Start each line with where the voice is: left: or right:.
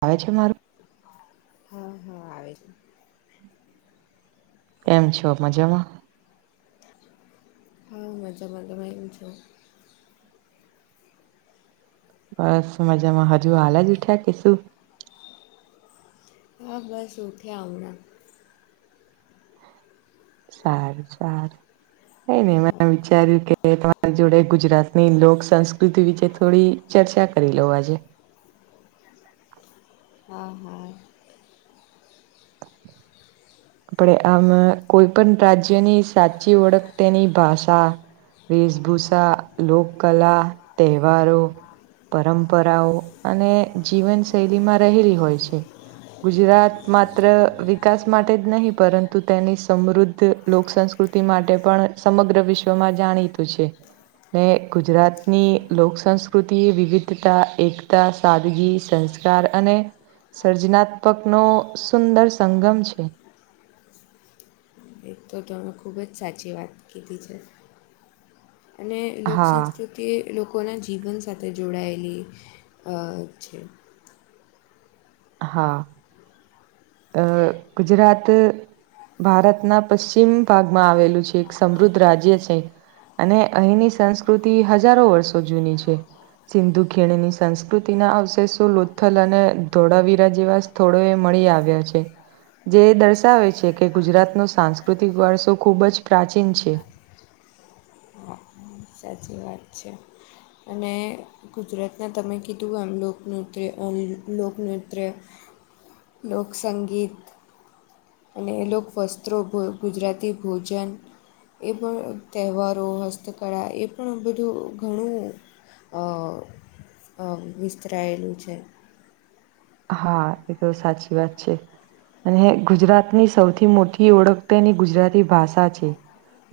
right: આવે છે, મારું
left: હા હા આવે
right: કેમ છો મજામાં?
left: હા મજામાં તમે કેમ છો?
right: બસ મજામાં હજુ હાલે જ ઉઠ્યા કે શું?
left: હા બસ ઉઠ્યા હમણા
right: સારું સારું ન નયને મે વિચાર્યું કે એ તમારી જોડે ગુજરાતની લોક સંસ્કૃતિ વિચે થોડી ચર્ચા કરી લઉ આજે
left: હા હા.
right: આપણે આમ કોઈ પણ રાજ્યની સાચી ઓળખ તેની ભાષા વેશભૂષા લોક કલા તહેવારો પરંપરાઓ અને જીવનશૈલીમાં રહેલી હોય છે. ગુજરાત માત્ર વિકાસ માટ તે જ નહીં પરંતુ તેની સમૃદ્ધ લોકસંસ્કૃતિ માટે પણ સમગ્ર વિશ્વમાં જાણી છે. ને ગુજરાતની લોક સંંસ્કૃતિ વિવિધતા એકતા સાદગી સંસ યાર અને સર્જનાત્મક નો સુંદર સંગમ છે.
left: અતો તમે ખુબ જ સાચી વાત કીધી છે અને લોક
right: હા
left: સંંસ્કૃતિ તે લોકોના જીવન સાથે જોડાયેલી અ છે.
right: હા અ ગુજરાત ભારતના પશ્ચિમ ભાગમાં આવેલું છે એક સમૃદ્ધ રાજ્ય છે. અને અહીંની સંસ્કૃતિ હજારો વર્ષો જૂની છે. સિંધુ ખીણની સંસ્કૃતિના અવશેષો લોથલ અને ધોળાવીરા જેવા થોડો એ મળી આવ્યા છે. જે દર્શાવે છે, કે ગુજરાતનો સાંસ્કૃતિક વારસો ખૂબ જ પ્રાચીન છે.
left: હા હા, સાચી વાત છે, અને ગુજરાતનાં તમે કીધું આમ લોકનૃત્ય લોકનૃત્ય લોકસંગીત અને એ લો વસ્ત્રો ભ ભૂ ગુજરાતી ભોજન એ પણ તહેવારો હસ્તકળા એ પણ બધું ઘણું વિસ્તરાયેલું છે.
right: હા એ તો સાચી વાત છે. અને ગુજરાતની સૌથી મોટી ઓળખ તેની ગુજરાતી ભાષા છે.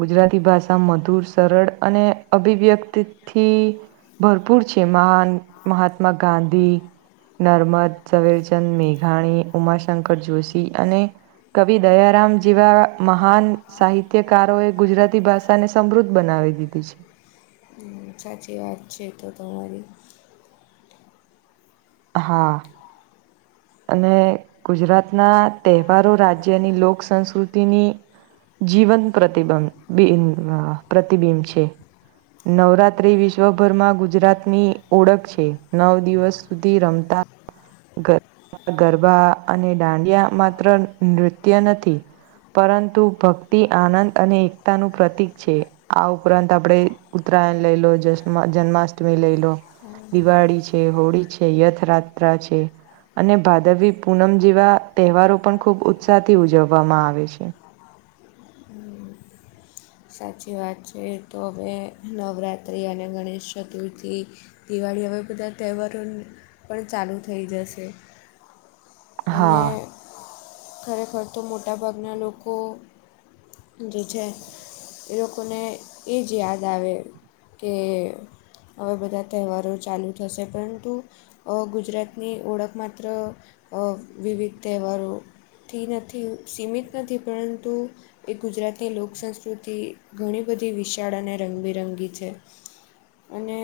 right: ગુજરાતી ભાષા મધુર સરળ અને અભિવ્યક્તિથી ભરપૂર છે મહાન મહાત્મા ગાંધી નર્મદ ઝવેરચંદ મેઘાણી ઉમાશંકર જોશી અને કવિ દયારામ જેવા મહાન સાહિત્યકારો એ ગુજરાતી ભાષા તને સમૃદ્ બનાવી દીધી છે.
left: સાચી વાત છે એ તો તમારી
right: હા અને ગુજરાતના તહેવારો રાજ્યની લોક સંંસ્કૃતિની જીવન પ્રતિબબિ પ્રતિબિંબ છે. નવરાત્રી વિશ્વભરમાં ગુજરાતની ઓળખ છે, નવ દિવસ સુધી રમતા ગરબા અને દાંડિયા માત્ર નૃત્ય નથી પરંતુ ભક્તિ આનંદ અને એકતાનું પ્રતીક છે. આ ઉપરાંત આપણે ઉત્તરાયણ લઈ લો જ, જન્માષ્ટમી લઈ લો દિવાળી છે હોળી છે યથરાત્રા છે. અને ભાદવી પૂનમ જેવા તહેવારો પણ ખૂબ ઉત્સાહથી ઉજવવામાં આવે છે.
left: [unintelligible] સાચી વાત છે તો હવે નવરાત્રિ અને ગણેશ ચતુર્થી જી દિવાળી હવે બધા તહેવારો પણ ચાલુ થઈ જશે અને
right: હા
left: ખરેખર તો મોટા ભાગના લોકો જે છે. એ લોકોને એ જ યાદ આવે કે હવા બધા તહેવારો ચાલુ થશે પરંતુ ગુજરાતની ઓળખ માત્ર વિવિધ તહેવારો થી નથી સીમિત નથી પરંતુ એ ગુજરાતની લોકસંસ્કૃત થી એઘણી બધી વિશાળ અને રંગબિરંગી છે, અને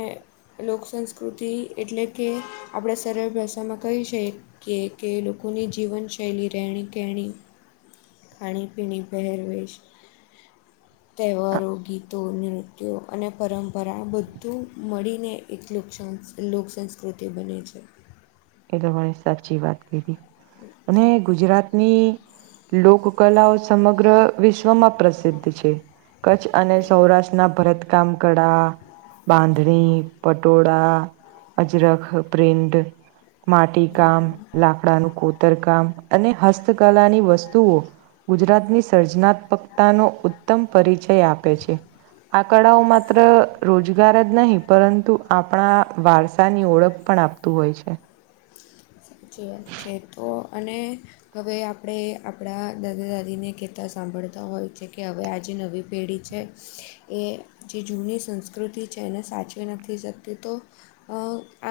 left: લોકસંસ્કૃતિ એટલે કે આપણા સરળ ભાષામાં કહિસે કે કે લોકોની જીવનશૈલી રહેણી કહેણી ખાણી પીણી પહેરવેશ તહેવારો ગીતો નૃત્યો અને પરંપરા બધું મળીને એક લોકસ લોક સંંસ્કૃતિ બને છે,
right: એ તો મને સાચી વાત કધી અને ગુજરાતની લોક કલાઓ સમગ્ર વિશ્વમાં પ્રસિદ્ધ છે. કચ્છ અને સૌરાષ્ટ્રના ભરતકામ કળા બાંધણી પટોળા અજરક પ્રિડ માટી કામ લાકડાનું કોતરકામ અને હસ્તકલાની વસ્તુઓ ગુજરાતની સર્જનાત્મકતાનો ઉત્તમ પરિચય આપે છે. આ કળાઓ માત્ર રોજગાર જ નહીં પરંતુ આપણા વારસાની ઓળખ પણ આપતું હોય છે,
left: છે છૅતો અને હવે આપણે આપણા દાદા દાદીને કહેતાં સાંભળતા હોય છે, કે હવે આજે નવી પેઢી છે. એ જે જૂની સંસ્કૃતિ છે, એને સાચવી નથી શકતી તો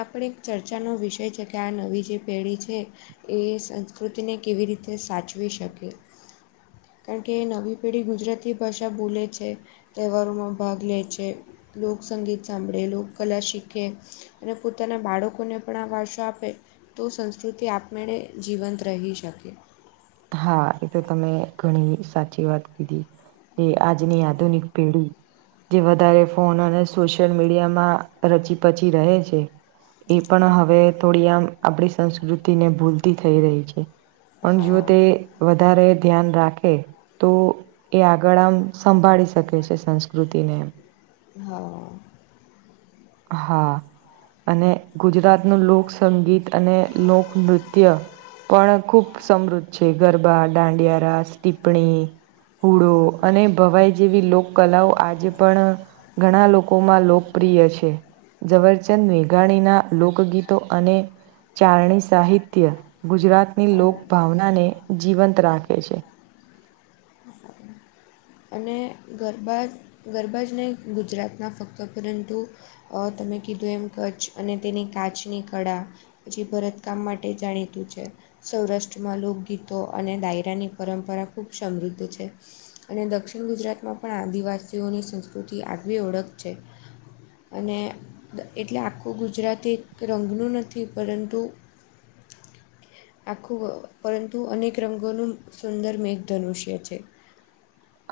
left: આપણે એક ચર્ચાનો વિષય છે, કે આ નવી જે પેઢી છે, એ સંસ્કૃતિને કેવી રીતે સાચવી શકે. કારણ કે નવી પેઢી ગુજરાતી ભાષા બોલે છે. તહેવારોમાં ભાગ લે છે, લોકસંગીત સાંભળે લોકકલા શીખે અને પોતાના બાળકોને પણ આ વારસો આપે તો સંસ્કૃતિ આપણેણે જીવંત રહી શકી.
right: હા એ તો તમે ઘણી સાચી વાત કીધી એ આજની આધુનિક પેઢી જે વધારે ફોન અને સોશિયલ મીડિયામાં રચી પચી રહે છે, એ પણ
left: હા
right: હવે થોડી આમ આપણી સંસ્કૃતિને ભૂલતી થઈ રહી છે, પણ
left: હા
right: જો તે વધારે ધ્યાન રાખે તો એ આગળ આમ સંભાળી શકે છે, સંસ્કૃતિને એમ
left: હામ્મ
right: હા અને ગુજરાત ત ન લોકસંગીત અને લોકનૃત્ય પણ ખૂબ સમૃદ્ધ છે ગરબા દાંડિયારાસા ટીપ્પણી હુડો અને ભવાઈ જેવી લોક કલાઓ આજે પણ ઘણા લોકો લોકોમાં લોકપ્રિય છે. ઝવેરચંદ મેઘાણીના લોકગીતો અને ચારણી સાહિ સાહિત્ય ગુજરાતની
left: હા
right: લોકભાવનાને જીવંત રાખે છે.
left: હ [inaudible] અને ગરબા ગરબા જ નહીં ગુજરાતના ફક્ત પરંતુ તમે કીધું એમ કચ્છ અને તેની કાચની કળા પછી ભરત કામ માટે જાણીતું છે. સૌરાષ્ટ્રમાં લોકગીતો અને ડાયરાની પરંપરા ખૂબ સમૃદ્ધ છે. અને દક્ષિણ ગુજરાતમાં પણ આદિવાસીઓની સંસ્કૃતિ આગવી ઓળખ છે. અને એટલે આખું ગુજરાતી એક રંગનું નથી પરંતુ [inaudible] આખું પરંતુ અનેક રંગોનું સુંદર મેઘ ધનુષ્ય છે.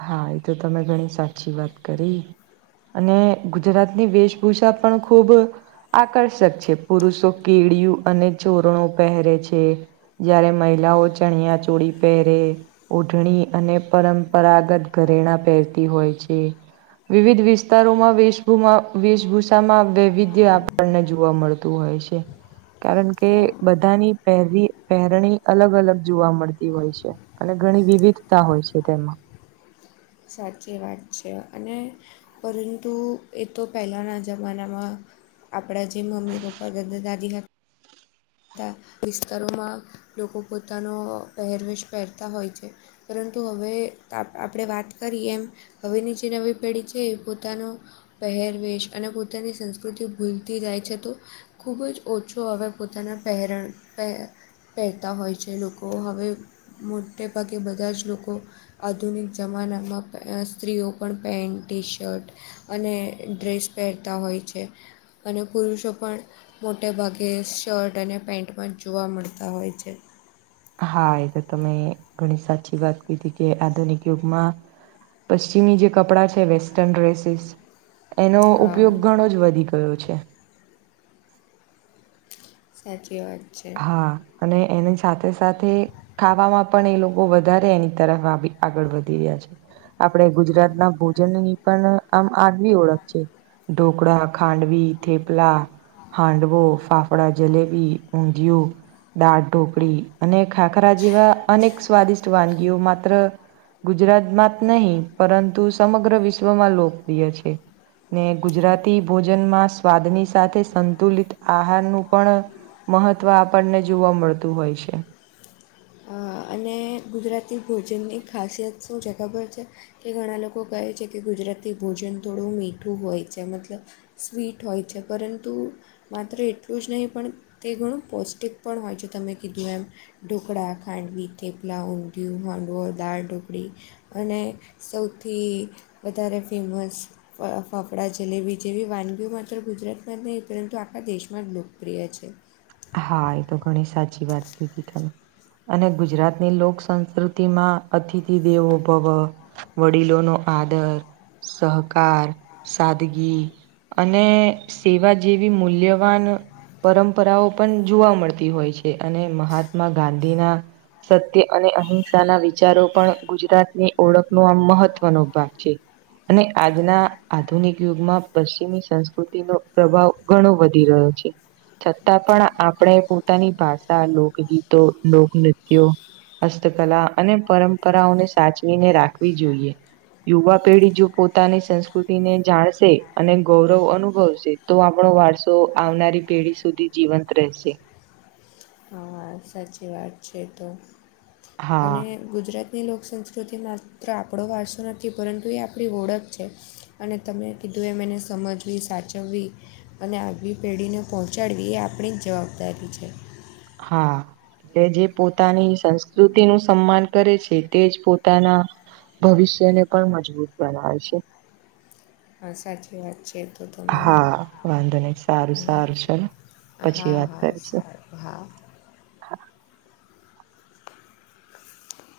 right: હા એ તો તમે ઘણી સાચી વાત કરી. અને ગુજરાતની વેશભૂષા પણ ખૂબ આકર્ષક છે પુરુષો કેડીયુ અને ચોરણો પહેરે છે. જ્યારે મહિલાઓ ચણિયા ચોડી પહેરે ઓઢણી અને પરમ પરાગત ઘરેણા પહેરતી હોય છે. વિવિધ વિસ્તારોમાં વભૂ વેશભૂષ માં વૈવિધ્ય આપણને જોવા મળતું હોય છે. કારણ કે બધાની પહેરવી પહેરણી અલગ અલગ જોવા મળતી હોય છે અને ઘણી વિવિધતા હોય છે તેમાં
left: સાચી વાત છે અને પરંતુ એ તો પહેલાંના જમાનામાં આપણા જે મમ્મી પપ્પા દાદા દાદી હતા બધા વિસ્તારોમાં લોકો પોતાનો પહેરવેશ પહેરતા હોય છે. પરંતુ હવે આપણે વાત કરીએ એમ હવેની જે નવી પેઢી છે એ પોતાનું પહેરવેશ અને પોતાની સંસ્કૃતિ ભૂલતી જાય છે તો ખૂબ જ ઓછો હવે જેના પહેરણ પહે પહેરતા હોય છે લોકો હવે મોટે ભાગે બધા જ લોકો આધુનિક જમાનામાં સ્ત્રીઓ પણ પેન્ટ ટી શર્ટ અને ડ્રેસ પહેરતા હોય છે. અને પુરુષો પણ મોટે ભાગે શર્ટ અને પેન્ટમાં જોવા મળતા હોય છે.
right: હા એ તો તમે ઘણી સાચી વાત કીધી કે આધુનિક યુગમાં પશ્ચિમી જે કપડાં છે વેસ્ટર્ન ડ્રેસીસ એનો
left: હા
right: ઉપયોગ ઘણો જ વધી ગયો છે.
left: સાચી વાત. છે
right: હા અને એની સાથે સાથે ખાવામાં પણ એ લોકો વધારે એની તરફ આવી આગળ વધી રહ્યા છે આપણે ગુજરાતના ભોજનની પણ આમ આગવી ઓળખ છે ઢોકળા ખાંડવી થેપલા હાંડવો ફાફડા જલેબી ઊંધિયું દાળ ઢોકળી અને ખાખરા જેવા અનેક સ્વાદિષ્ટ વાનગીઓ માત્ર ગુજરાતમાં જ નહી પરંતુ સમગ્ર વિશ્વમાં લોકપ્રિય છે. ને ગુજરાતી ભોજનમાં સ્વાદની સાથે સંતુલિત આહારનું પણ મહત્વ આપણને જોવા મળતું હોય છે.
left: અને ગુજરાતી ભોજનની ખાસિયત શું જગબર છે. કે ઘણા લોકો કહે છે કે ગુજરાતી ભોજન થોડું મીઠું હોય છે. મતલબ- સ્વીટ હોય છે પરંતુ- માત્ર એટલું જ નહીં પણ તે ઘણું પૌષ્ટિક પણ હોય છે તમે કીધું એમ ઢોકળા- ખાડવી થેપલા ઊંટયું હમાંડવો દાળ ઢોકળી- અને સૌથી વધારે ફેમસ- ફ ફફડાં જલેબી જેવી વાનગીઓ માત્ર ગુજરાતમાં જ નહીં પરંતુ આખા દેશમાં જ લોકપ્રિય છે.
right: હા એ તો ઘણી સાચી વાત કીધી તમે- અને ગુજરાતની લોક સંંસ્કૃતિ માં અતિથિ દેવો ભવ- વડીલો નો આદર સહકાર સાદગી- અને સેવા જેવી મૂલ્યવાન પરંપરાઓ- પણ જોવા મળતી હોય છે અને મહાત્મા ગાંધીના- સત્ય અને અહિંસાના વિચારો પણ ગુજરાતની ઓળખનો આ મહત્વનો ભાગ છે. અને આજના આધુનિક યુગમાં પશ્ચિમી સંસ્કૃતિનોો પ્રભાવ- ઘણો વધી રહ્યો છે છતાં પણ- આપણે પોતાની ભાષા લોકગીતો લોકનૃત્યો- હસ્તકલા અને પરંપરાઓને સાચવીને રાખવી જોઈએ- યુવા પેઢી જો પોતાની સંસ્કૃતિ ને જાણશે અને ગૌરવ અનુભવશે- તો આપણો વારસો આવનારી પેઢી સુધી જીવંત રહેશે-
left: હા સાચી વાત છે તો
right: હા
left: અને- ગુજરાતની લોકસંસ્કૃતિ માત્ર આપણો વારસો નથી પરંતુ એ આપણી ઓળખ છે. અને તમે કીધું એમ એને સમજવી સાચવવી- અને આગવી પેઢીને પહોંચાડવી એ આપણી જ જવાબદારી છે.
right: હા. એ જે પોતાની સંસ્કૃતિનું સન્માન કરે છે તેજ પોતાના ભવિષ્યને પણ મજબૂત બનાવે છે.
left: હા સાચી વાત છે. તો
right: હા વાંધો નહી સારું
left: તમારે
right: સારું ચલો પછી
left: હા
right: વાત
left: હા
right: કરીશું
left: સારું- હા [inaudible]